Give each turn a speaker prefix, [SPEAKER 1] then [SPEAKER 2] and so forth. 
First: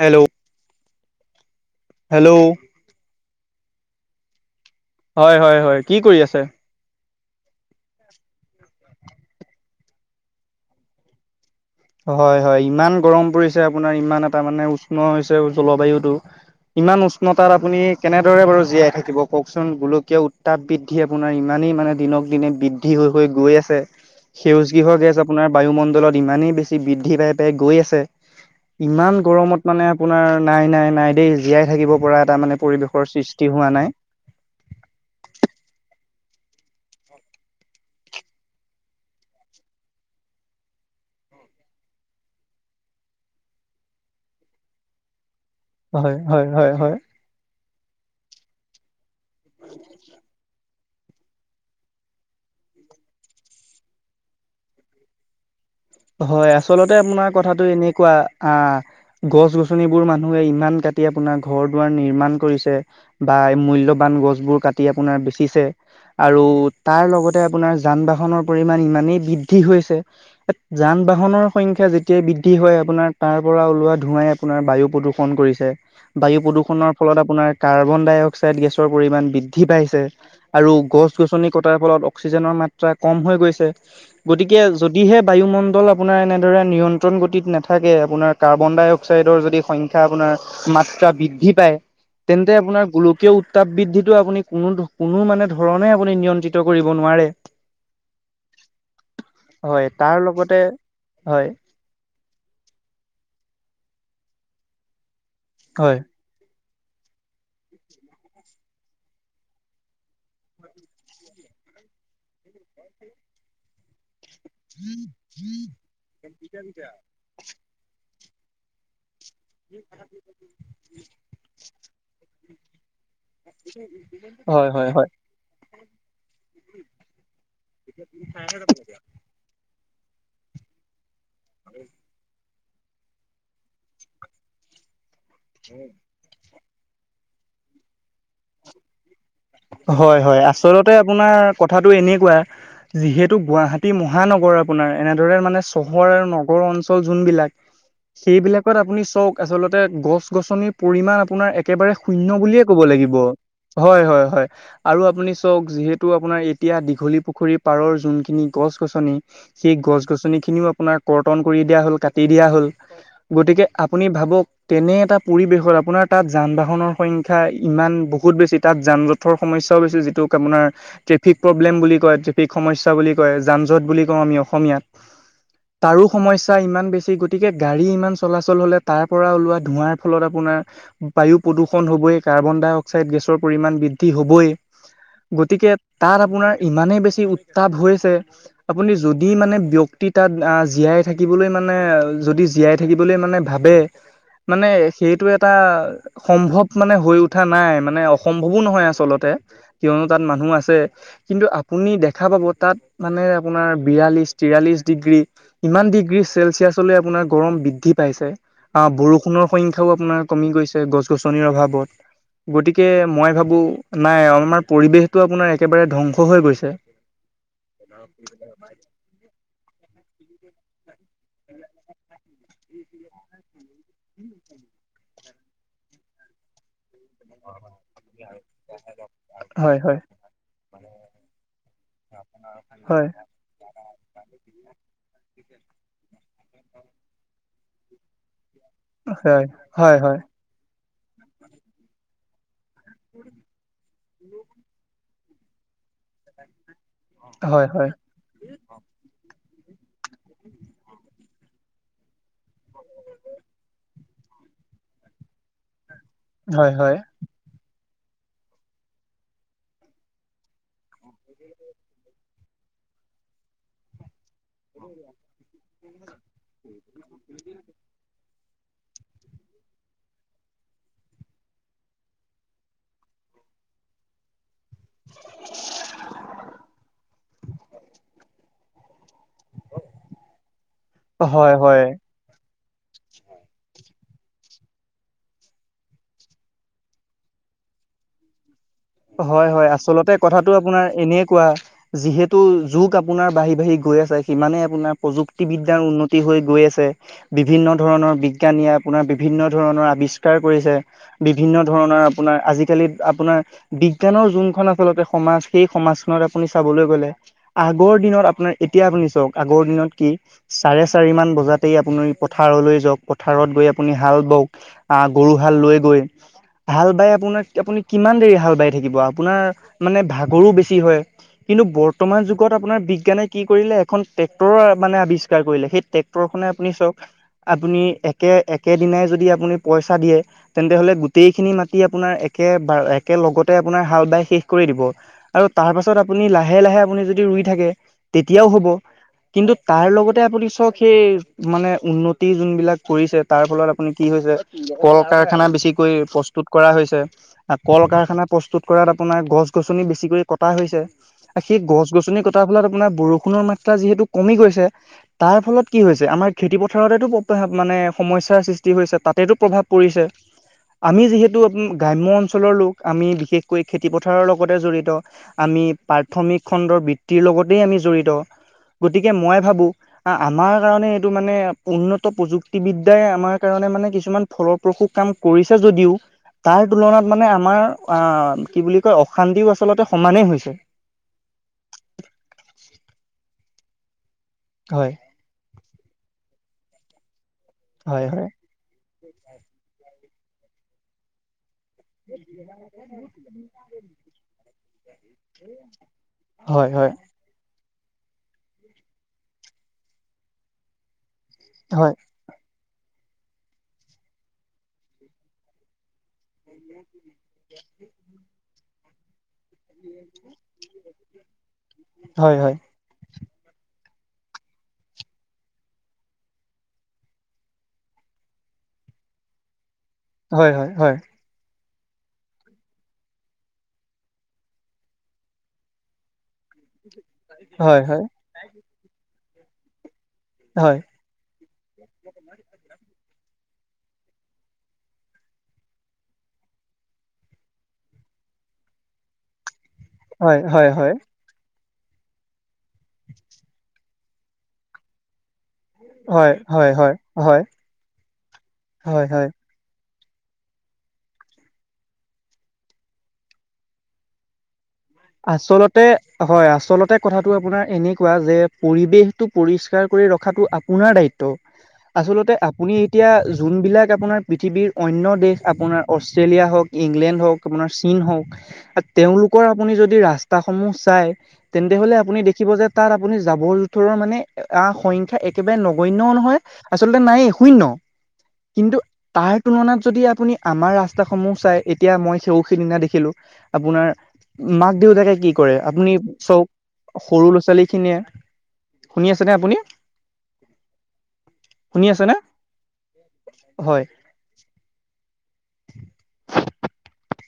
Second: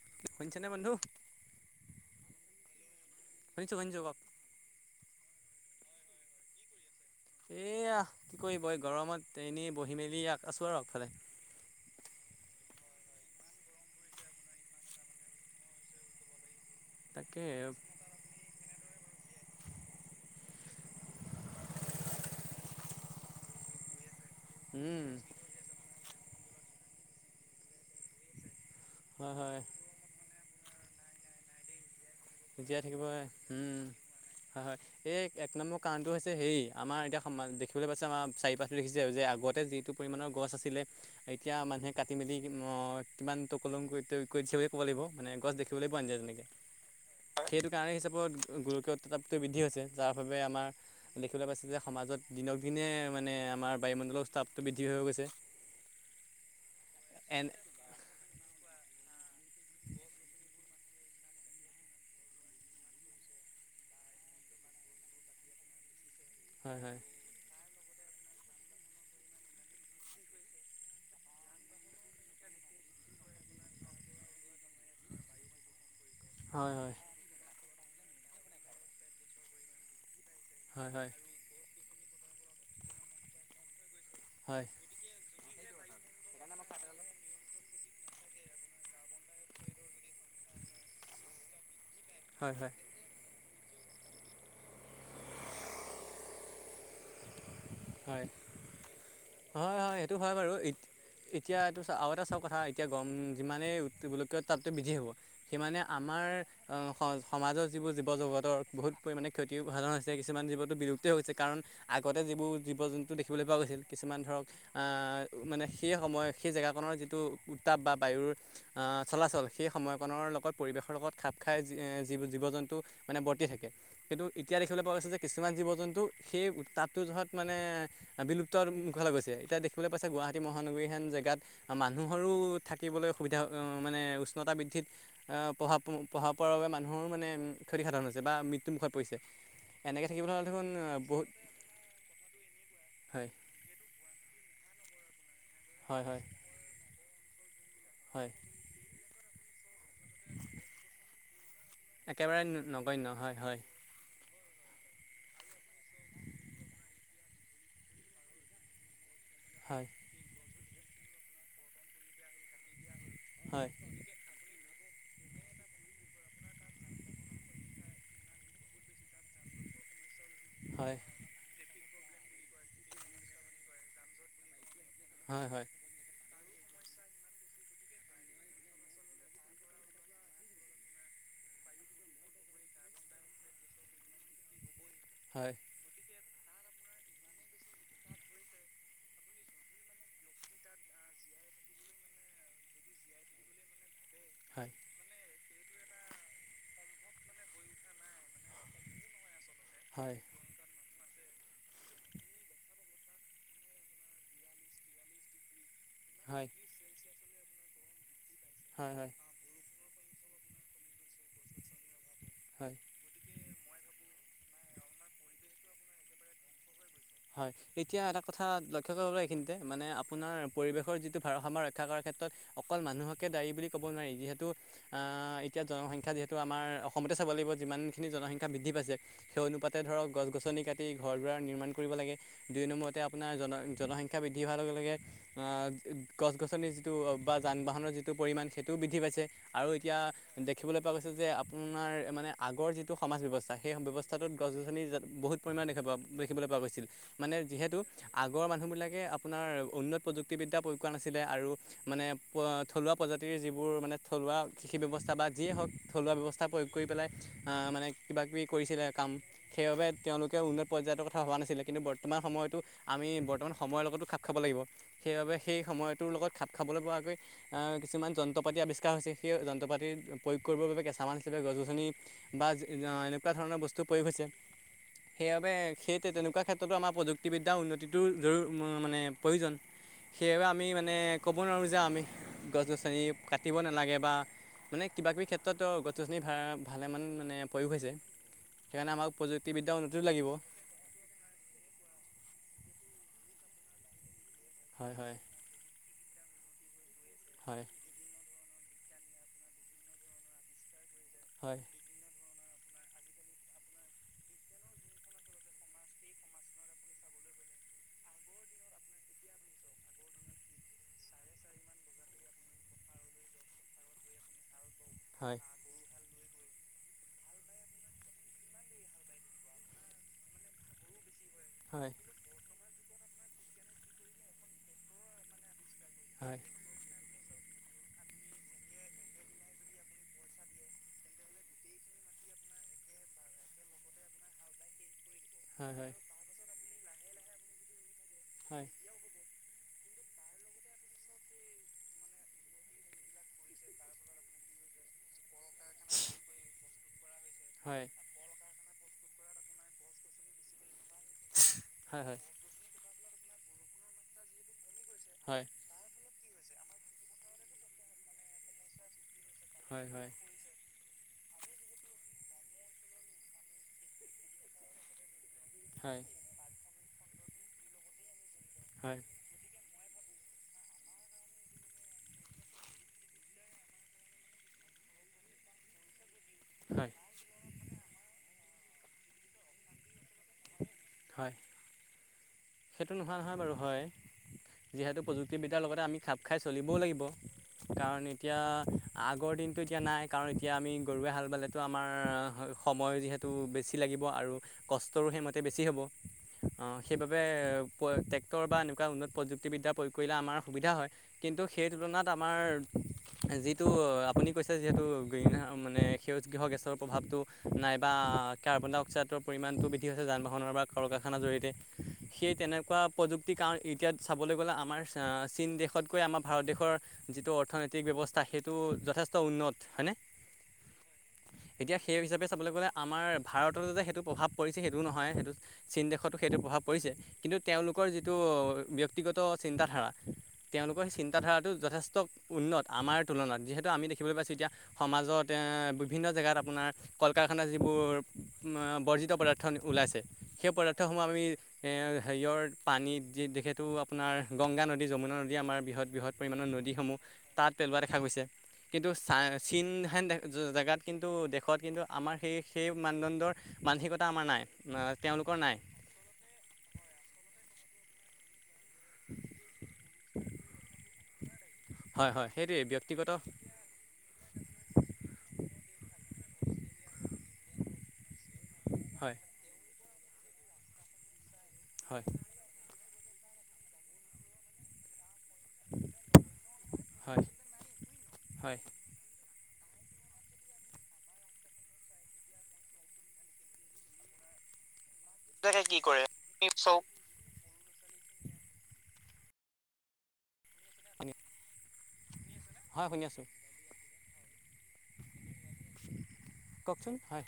[SPEAKER 1] Hello
[SPEAKER 2] শুনিছ নে বন্ধু
[SPEAKER 1] হেল্ল'
[SPEAKER 2] শুনিছো শুনিছো ক
[SPEAKER 1] হয় হয় হয় কি কৰি আছে
[SPEAKER 2] এইয়া কি কৰিব এই গৰমত এনেই বহি মেলি ইয়াত আছো আৰু আগফালে
[SPEAKER 1] হয় হয় ইমান গৰম পৰিছে আপোনাৰ ইমান এটা মানে উষ্ণ হৈছে জলবায়ুতো ইমান
[SPEAKER 2] তাকে
[SPEAKER 1] উষ্ণতাত আপুনি কেনেদৰে বাৰু জীয়াই থাকিব কওকচোন গোলকীয় উ তাপ বৃদ্ধি আপোনাৰ ইমানেই মানে দিনক দিনে বৃদ্ধি হৈ হৈ গৈ আছে সেউজ গৃহ
[SPEAKER 2] উম
[SPEAKER 1] গেছ আপোনাৰ বায়ুমণ্ডলত ইমানেই বেছি বৃদ্ধি পাই পাই গৈ আছে। ইমান
[SPEAKER 2] হয় হয়
[SPEAKER 1] গৰমত মানে আপোনাৰ নাই নাই নাই দেই জীয়াই থাকিব পৰা এটা মানে
[SPEAKER 2] জীয়াই থাকিব
[SPEAKER 1] পৰিৱেশৰ সৃষ্টি হোৱা
[SPEAKER 2] উম
[SPEAKER 1] নাই।
[SPEAKER 2] হয় হয় এই এক নম্বৰ কাৰণটো হৈছে হেৰি আমাৰ এতিয়া দেখিবলৈ পাইছে আমাৰ চাৰি কাষটো দেখিছে যে আগতে যিটো পৰিমাণৰ গছ আছিলে এতিয়া মানুহে কাটি মেলি অ কিমান টকলং কৰি থৈ গৈছে বুলিয়ে ক'ব লাগিব মানে গছ দেখিবলৈ পোৱা
[SPEAKER 1] হয়
[SPEAKER 2] নাযায়
[SPEAKER 1] হয়
[SPEAKER 2] তেনেকে।
[SPEAKER 1] হয় হয়
[SPEAKER 2] সেইটো কাৰণে হিচাপত গৰকীয়ত তাপটো বৃদ্ধি হৈছে যাৰ বাবে আমাৰ দেখিবলৈ পাইছে যে সমাজত দিনক দিনে মানে আমাৰ বায়ুমণ্ডলৰ স্তাপটো বৃদ্ধি হৈ গৈছে
[SPEAKER 1] হয় আচলতে আপোনাৰ
[SPEAKER 2] এন
[SPEAKER 1] কথাটো এনেকুৱা আহ গছ গছনিবোৰ মানুহে ইমান কাটি আপোনাৰ ঘৰ দুৱাৰ নিৰ্মাণ কৰিছে বা মূল্যবান। গছবোৰ কাটি আপোনাৰ বেচিছে আৰু
[SPEAKER 2] হয় হয়
[SPEAKER 1] তাৰ লগতে আপোনাৰ যান বাহনৰ পৰিমাণ ইমানেই বৃদ্ধি হৈছে যান বাহনৰ সংখ্যা যেতিয়াই বৃদ্ধি হয় আপোনাৰ তাৰ পৰা ওলোৱা ধোৱাই আপোনাৰ বায়ু প্ৰদূ্ষন কৰিছে বায়ু প্ৰদূষণৰ
[SPEAKER 2] হয়
[SPEAKER 1] ফলত আপোনাৰ কাৰ্বন ডাই অক্সাইড গেছৰ পৰিমাণ বৃদ্ধি পাইছে আৰু
[SPEAKER 2] হয় হয় হয়
[SPEAKER 1] গছ গছনি কটাৰ ফলত অক্সিজেনৰ মাত্ৰা কম হৈ গৈছে গতিকে
[SPEAKER 2] হয়
[SPEAKER 1] যদিহে বায়ুমণ্ডল আপোনাৰ এনেদৰে নিয়ন্ত্ৰণ গতিত নাথাকে আপোনাৰ কাৰ্বন ডাই অক্সাইডৰ যদি সংখ্যা আপোনাৰ মাত্ৰা বৃদ্ধি পায়
[SPEAKER 2] হয়
[SPEAKER 1] তেন্তে
[SPEAKER 2] হয়
[SPEAKER 1] আপোনাৰ গোলকীয় তাপ বৃদ্ধিটো আপুনি কোনো কোনো মানে ধৰণে আপুনি নিয়ন্ত্ৰিত কৰিব নোৱাৰে
[SPEAKER 2] হয় হয় হয় এইটো
[SPEAKER 1] তাৰ
[SPEAKER 2] হয় বাৰু
[SPEAKER 1] লগতে হয়
[SPEAKER 2] এতিয়াটো চা আৰু এটা চাওক কথা এতিয়া গৰম কিমান মানে গোলকীয় তাপটো বৃদ্ধি হ'ব সিমানে
[SPEAKER 1] হয়
[SPEAKER 2] আমাৰ অ স সমাজৰ যিবোৰ জীৱ জগতৰ বহুত পৰিমাণে ক্ষতি সাধন হৈছে কিছুমান জীৱনো বিলুপ্ত হৈছে কাৰণ আগতে যিবোৰ জীৱ জন্তু দেখিবলৈ পোৱা গৈছিল কিছুমান ধৰক আহ মানে সেই সময় সেই জেগাকনৰ যিটো উত্তাপ বা বায়ুৰ আহ চলাচল সেই সময়কণনৰ লগত পৰিৱেশৰ লগত খাপ খাই জীৱ জন্তু মানে বৰ্তি থাকে কিন্তু এতিয়া
[SPEAKER 1] হয়
[SPEAKER 2] দেখিবলৈ
[SPEAKER 1] হয়
[SPEAKER 2] পোৱা
[SPEAKER 1] হয়
[SPEAKER 2] গৈছে যে কিছুমান জীৱ জন্তু সেই তাতটো যত মানে বিলুপ্ত মুখলে গৈছে এতিয়া দেখিবলৈ পাইছে গুৱাহাটী মহানগৰীহেন জেগাত মানুহৰো থাকিবলৈ সুবিধা অ মানে উষ্ণতা বৃদ্ধিত এহ পঢ়াত পঢ়াৰ পৰা বাবে মানুহো মানে ক্ষতিসাধন হৈছে বা মৃত্যুমুখত পৰিছে এনেকৈ
[SPEAKER 1] হয়
[SPEAKER 2] থাকিবলৈ
[SPEAKER 1] হয়
[SPEAKER 2] হ'লে দেখোন
[SPEAKER 1] আচলতে
[SPEAKER 2] বহুত
[SPEAKER 1] আপোনাৰ কথাটো এ তেনেকোৱা
[SPEAKER 2] হয়
[SPEAKER 1] যিহেতু গুৱাহাটী মহানগৰ আপোনাৰ এনে মানে
[SPEAKER 2] হয়
[SPEAKER 1] চহৰ
[SPEAKER 2] হয়
[SPEAKER 1] আৰু নগৰ অঞ্চল যোনবিলাক
[SPEAKER 2] হয়
[SPEAKER 1] সেইবিলাকত আপুনি চক আচলতে গছ গছনিৰ পৰিমাণ আপোনাৰ একেবাৰে শূন্য বুলিয়ে ক'ব লাগিব হয় হয় হয় আৰু আপুনি চওক যিহেতু আপোনাৰ এতিয়া দীঘলী পুখুৰী পাৰৰ যোনখিনি গছ গছনি সেই
[SPEAKER 2] হয়
[SPEAKER 1] গছ গছনি খিনিও আপোনাৰ কৰ্তন কৰি দিয়া হল কাটি দিয়া হল গতিকে
[SPEAKER 2] হয়
[SPEAKER 1] আপুনি ভাবক তেনে এটা পৰিৱেশত আপোনাৰ তাত যান বাহনৰ সংখ্যা ইমান বহুত বেছি তাত যান জট যটৰ সমস্যা বেছি যিটো আপোনাৰ
[SPEAKER 2] হয়
[SPEAKER 1] ট্ৰেফিক প্ৰব্লেম বুলি ট্ৰেফিক সমস্যা বুলি কয় যান যট বুলি কও আমি অসমীয়াত
[SPEAKER 2] হয় হয় হয়
[SPEAKER 1] তাৰো সমস্যা তাৰ ইমান বেছি গতিকে গাড়ী ইমান চলাচল হলে তাৰ পৰা ওলোৱা ধোঁৱাৰ ফলত আপোনাৰ বায়ু প্ৰদূষণ হবই কাৰ্বন ডাই অক্সাইড গেছৰ পৰিমাণ বৃদ্ধি হবই
[SPEAKER 2] হয়
[SPEAKER 1] গতিকে তাত আপোনাৰ ইমানে বেছি উত তাপ হৈছে আপোনি যদি মানে ব্যক্তি তাত জীয়াই থাকিব সকলোৱে মানে যদি জীয়াই থাকিবল মানে ভাবে মানে
[SPEAKER 2] হয়
[SPEAKER 1] সেইটো এটা সম্ভৱ মানে হৈ উঠা নাই মানে অসম্ভৱো নহয় আচলতে আচলতে কিয়নো তাত
[SPEAKER 2] হয়
[SPEAKER 1] মানুহ আছে কিন্তু আপুনি দেখা পাব তাত মানে আপোনাৰ বিৰাল্লিশ তিৰাল্লিশ ডিগ্ৰী ইমান ডিগ্ৰী চেলচিয়াছলৈ আপোনাৰ গৰম বৃদ্ধি পাইছে আহ
[SPEAKER 2] হয় হয়
[SPEAKER 1] বৰষুণৰ সংখ্যা আও আপোনাৰ কমি গৈছে গছ গছনিৰ অভাৱত
[SPEAKER 2] হয়
[SPEAKER 1] গতিকে মই ভাবো নাই আমাৰ পৰিৱেশটো আপোনাৰ একেবাৰে ধ্বংস হৈ গৈছে
[SPEAKER 2] হয় এতিয়া এটা কথা লক্ষ্য কৰিব এইখিনিতে মানে আপোনাৰ পৰিৱেশৰ যিটো ভাৰসাম্য ৰক্ষা কৰাৰ ক্ষেত্ৰত, অকল মানুহকে দায়ী বুলি ক'ব নোৱাৰি। যিহেতু, এতিয়া, জনসংখ্যা যিহেতু আমাৰ অসমতে চাব লাগিব। যিমানখিনি জনসংখ্যা বৃদ্ধি পাইছে। সেই অনুপাতে,
[SPEAKER 1] হয় হয়
[SPEAKER 2] ধৰক গছ গছনি কাটি, ঘৰ দুৱাৰ নিৰ্মাণ কৰিব লাগে। দুই নম্বৰতে
[SPEAKER 1] হয়
[SPEAKER 2] আপোনাৰ জন, জনসংখ্যা শিক্ষা বৃদ্ধি হোৱাৰ লগে, লগে, গছ গছনিৰ যিটো বা যান বাহনৰ যিটো পৰিমাণ সেইটোও বৃদ্ধি পাইছে
[SPEAKER 1] হয়
[SPEAKER 2] আৰু এতিয়া
[SPEAKER 1] হয় হয়
[SPEAKER 2] দেখিবলৈ পোৱা গৈছে যে, আপোনাৰ মানে, আগৰ যিটো টো সমাজ ব্যৱস্থা, সেই ব্যৱস্থাটোত গছ- গছনি বহুত পৰিমাণ দেখা, দেখিবলৈ পোৱা গৈছে। মানে,
[SPEAKER 1] হয়
[SPEAKER 2] যিহেতু
[SPEAKER 1] হয়
[SPEAKER 2] আগৰ মানুহ বিলাকে আপোনাৰ উন্নত প্ৰযুক্তি বিদ্যা প্ৰয়োগ কৰা নাছিলে আৰু মানে, থলুৱা প্ৰজাতিৰ যিবোৰ মানে থ থলুৱা কৃষি ব্যৱস্থা বা যিয়ে হওঁক, থলুৱা ব্যৱস্থা প্ৰয়োগ
[SPEAKER 1] হয় হয়
[SPEAKER 2] কৰি পেলাই মানে কিবা কিবি কৰিছিলে কাম। সেইবাবে, তেওঁলোকে উন্নত পৰ্যায়ৰ কথা ভবা নাছিলে। কিন্তু, বৰ্তমান সময়তো, আমি বৰ্তমান সময়ৰ লগতো খাপ খাব লাগিব। সেইবাবে, সেই সময়টোৰ লগত খাপ খাবলৈ পোৱাকৈ কিছুমান, য যন্ত্ৰপাতি আৱিষ্কাৰ হৈছে। সেই, যন্ত্ৰ পাতি প্ৰয়োগ কৰিবৰ বাবে কেঁচা মাল হিচাপে, গছ- গছনি বা এনেকুৱা ধৰণৰ বস্তু প্ৰয়োগ হৈছে। সেইবাবে, সেই তেনেকুৱা ক্ষেত্ৰত প্ৰযুক্তিবিদ্যা উন্নতিটোৰ জৰু মানে প্ৰয়োজন। সেইবাবে, আমি মানে, ক'ব
[SPEAKER 1] হয়
[SPEAKER 2] নোৱাৰোঁ যে
[SPEAKER 1] হয়
[SPEAKER 2] আমি গছ -গছনি কাটিব নালাগে বা মানে, কিবা কিবি ক্ষেত্ৰত গছ -গছনি ভালেমান মানে প্ৰয়োগ হৈছে। সেইকাৰণে আমাক
[SPEAKER 1] হয়, হয়।
[SPEAKER 2] প্ৰযুক্তিবিদ্যাৰ উন্নতিটো
[SPEAKER 1] আচলতে
[SPEAKER 2] লাগিব।
[SPEAKER 1] কথাাটো আপোনাৰ এনে কোৱা। যিহেতু যুগ আপোনাৰ, বাঢ়ি বাঢ়ি গৈ আছে। সিমানে, আপোনাৰ
[SPEAKER 2] হয় হয়
[SPEAKER 1] প্ৰযুক্তিবিদ্যাৰ উন্নতি হৈ গৈ আছে।
[SPEAKER 2] হয়
[SPEAKER 1] বিভিন্ন ধৰণৰ বিজ্ঞানীয়ে আপোনাৰ, বিভিন্ন ধৰণৰ আৱিষ্কাৰ কৰিছে। বিভিন্ন
[SPEAKER 2] হয়
[SPEAKER 1] ধৰণৰ আপোনাৰ, আজিকালি আপোনাৰ বিজ্ঞানৰ যোনখন আচলতে সমাজ। সেই সমাজখনত আপুনি চাবলৈ গ'লে, আগৰ দিনত আপোনাৰ এতিয়া, আপুনি চাওঁক, আগৰ দিনত কি? চাৰে চাৰি মান বজাতেই আপুনি পথাৰলৈ যাওঁক। পথাৰত গৈ আপুনি হাল বাওঁক, আঁ গৰু
[SPEAKER 2] হয়
[SPEAKER 1] হাল লৈ গৈ, হাল বাই আপুনি কিমান দেৰি হাল বাই থাকিব। আপোনাৰ ভাগৰো বেছি হয়। কিন্তু,
[SPEAKER 2] হয়
[SPEAKER 1] বৰ্তমান যুগত আপোনাৰ বি সেইকাৰণে, কি কৰিলে, এখন ট্ৰেক্টৰৰ মানে, আৱিষ্কাৰ কৰিলে। সেই
[SPEAKER 2] হয়
[SPEAKER 1] ট্ৰেক্টৰখনে আপুনি চাওঁক আপুনি একে, একেদিনাই যদি আপুনি পইচা দিয়ে। তেন্তে হ'লে, গোটেইখিনি মাটি আপোনাৰ এক একে, একেলগত তে আপোনাৰ হাল বাই শেষ কৰি দিব আৰু তাৰ
[SPEAKER 2] হয় হয় হয়
[SPEAKER 1] পাছত, আপুনি লাহে, লাহে আপুনি যদি ৰুই থাকে তেতিয়াও
[SPEAKER 2] হয়
[SPEAKER 1] হ'ব।
[SPEAKER 2] হয়
[SPEAKER 1] কিন্তু, তাৰ লগতে আপুনি চাওঁক, সেই মানে, উন্নতি যোনবিলাক কৰিছে। তাৰ ফলত, আপুনি কি হৈছে কল কাৰখানা বেছিকৈ প্ৰস্তুত কৰা হৈছে। কল
[SPEAKER 2] হয়
[SPEAKER 1] কাৰখানাত প্ৰস্তুত কৰাত আপোনাৰ, গছ-গছনি বেছিকৈ কটা হৈছে। সেই
[SPEAKER 2] হয় হয়
[SPEAKER 1] গছ-গছনি কটাত আপোনাৰ বৰষুণৰ মাত্ৰা যিহেতু কমি গৈছে।
[SPEAKER 2] হয়
[SPEAKER 1] তাৰফলত, কি হৈছে, আমাৰ খেতি পথাৰতেতো মানে, সমস্যাৰ সৃষ্টি হৈছে। তাতেতো প্ৰভাৱ পৰিছে। আমি যিহেতু, গ্ৰাম্য অঞ্চলৰ লোক, আমি বিশেষকৈ খেতি পথাৰৰ লগতে জড়িত। আমি,
[SPEAKER 2] হয়
[SPEAKER 1] প্ৰাথমিক খণ্ডৰ বৃত্তিৰ লগতেই আমি জড়িত।
[SPEAKER 2] হয়
[SPEAKER 1] গতিকে, মই ভাবোঁ আমাৰ কাৰণে, এইটো মানে, উন্নত প্ৰযুক্তিবিদ্যাই আমাৰ কাৰণে মানে, কিছুমান ফলপ্ৰসূ কাম কৰিছে যদিও তাৰ
[SPEAKER 2] হয়
[SPEAKER 1] তুলনাত মানে, আমাৰ আঁ কি বুলি কয়, অশান্তিও আচলতে সমানেই হৈছে।
[SPEAKER 2] হয় সেইটো নোহোৱা নহয় বাৰু হয়।
[SPEAKER 1] হয়
[SPEAKER 2] যিহেতু, প্ৰযুক্তিবিদ্যাৰ লগতে আমি খাপ খাই চলিবও লাগিব। কাৰণ,
[SPEAKER 1] হয় হয়
[SPEAKER 2] এতিয়া আগৰ দিনটো এতিয়া নাই। কাৰণ, এতিয়া আমি গৰুৱে হাল বালে আমাৰ সময় যিহেতু, বেছি লাগিব আৰু কষ্টৰো সেইমতে বেছি হ'ব।
[SPEAKER 1] হয়
[SPEAKER 2] অ'!
[SPEAKER 1] হয়
[SPEAKER 2] সেইবাবে ট্ৰেক্টৰ বা এনেকুৱা উন্নত প্ৰযুক্তিবিদ্যা প্ৰয়োগ কৰিলে আমাৰ সুবিধা হয়। কিন্তু, সেই
[SPEAKER 1] হয়
[SPEAKER 2] তুলনাত আমাৰ, যিটো আপুনি কৈছে যিহেতু গ্ৰীণ মানে সেউজগৃহ গেছৰ প্ৰভাৱটো নাইবা কাৰ্বন ডাই অক্সাইডৰ পৰিমাণটো বৃদ্ধি হৈছে। যান -বাহনৰ বা [unintelligible] জৰিয়তে, সেই
[SPEAKER 1] হয়
[SPEAKER 2] তেনেকুৱা প্ৰযু প্ৰযুক্তি কাৰণ, এতিয়া চাবলৈ গ'লে, আমাৰ চীন দেশতকৈ আমাৰ ভাৰত দেশৰ যিটো অৰ্থনৈতিক ব্যৱস্থা সেইটো যথেষ্ট উন্নত হয়নে
[SPEAKER 1] হয় হয় হয়
[SPEAKER 2] এতিয়া সেই হিচাপে চাবলৈ গ'লে আমাৰ ভাৰততো যা সেইটো প্ৰভাৱ পৰিছে সেইটো নহয় সেইটো চীন দেশত সেইটো প্ৰভাৱ কৰিছে কিন্তু
[SPEAKER 1] হয়
[SPEAKER 2] তেওঁলোকৰ
[SPEAKER 1] হয়
[SPEAKER 2] যিটো ব্যক্তিগত চিন্তা ধাৰা তেওঁলোকৰ চিন্তাধাৰাটো যথেষ্ট উন্নত আমাৰ তুলনাত যিহেতু আমি দেখিবলৈ পাইছোঁ এতিয়া সমাজত বিভিন্ন জেগাত আপোনাৰ কল কাৰখানাৰ যিবোৰ বৰ্জিত পদাৰ্থ ওলাইছে
[SPEAKER 1] হয়
[SPEAKER 2] সেই
[SPEAKER 1] হয় হয় হয়
[SPEAKER 2] পদাৰ্থসমূহ আমি এৰ হেয়ৰ পানীত যিহেতু আপোনাৰ গংগা নদী যমুনা নদী আমাৰ বৃহৎ বৃহৎ
[SPEAKER 1] হয় হয়
[SPEAKER 2] পৰিমাণৰ
[SPEAKER 1] হয়
[SPEAKER 2] নদীসমূহ
[SPEAKER 1] হয় হয়
[SPEAKER 2] তাত পেলোৱা দেখা গৈছে কিন্তু
[SPEAKER 1] হয়
[SPEAKER 2] চা
[SPEAKER 1] হয়
[SPEAKER 2] চন হেন দেখ জেগাত কিন্তু দেশত কিন্তু আমাৰ সেই সেই মানদণ্ডৰ মানসিকতা আমাৰ নাই অ তেওঁলোকৰ নাই
[SPEAKER 1] আচলতে হয় আচলতে কথাটো আপোনাৰ এনেকুৱা যে পৰিৱেশটো পৰিষ্কাৰ কৰি ৰখাটো আপোনাৰ দায়িত্ব
[SPEAKER 2] হয় হয়
[SPEAKER 1] আচলতে
[SPEAKER 2] সেইটোৱেই
[SPEAKER 1] আপুনি এতিয়া
[SPEAKER 2] ব্যক্তিগত
[SPEAKER 1] যোনবিলাক আপোনাৰ পৃথিৱীৰ অন্য দেশ আপোনাৰ অষ্ট্ৰেলিয়া হওক ইংলেণ্ড হওক আপোনাৰ চীন হওক আৰু
[SPEAKER 2] হয়
[SPEAKER 1] তেওঁলোকৰ আপুনি যদি ৰাস্তাস সমূহ চাই তেন্তে হলে
[SPEAKER 2] হয়
[SPEAKER 1] আপুনি দেখিব যে তাত আপুনি জাবৰ জোথৰৰ মানে আহ সংখ্যা একেবাৰে নগন্যও নহয় আচলতে
[SPEAKER 2] হয়
[SPEAKER 1] নায়েই শূন্য
[SPEAKER 2] হয়
[SPEAKER 1] কিন্তু তাৰ তুলনাত যদি আপুনি আমাৰ ৰাস্তাটো সমূহ চাই এতিয়া মই সে সেইদিনা দেখিলো আপোনাৰ মাক দেউতাকে কি কৰে আপুনি
[SPEAKER 2] চব
[SPEAKER 1] চওক সৰু ল'ৰা ছোৱালীক খিনিয়ে শুনি আছেনে আপুনি
[SPEAKER 2] হয়।
[SPEAKER 1] শুনি আছে নে
[SPEAKER 2] শুনি আছোঁ
[SPEAKER 1] হয়।
[SPEAKER 2] কওকচোন হয়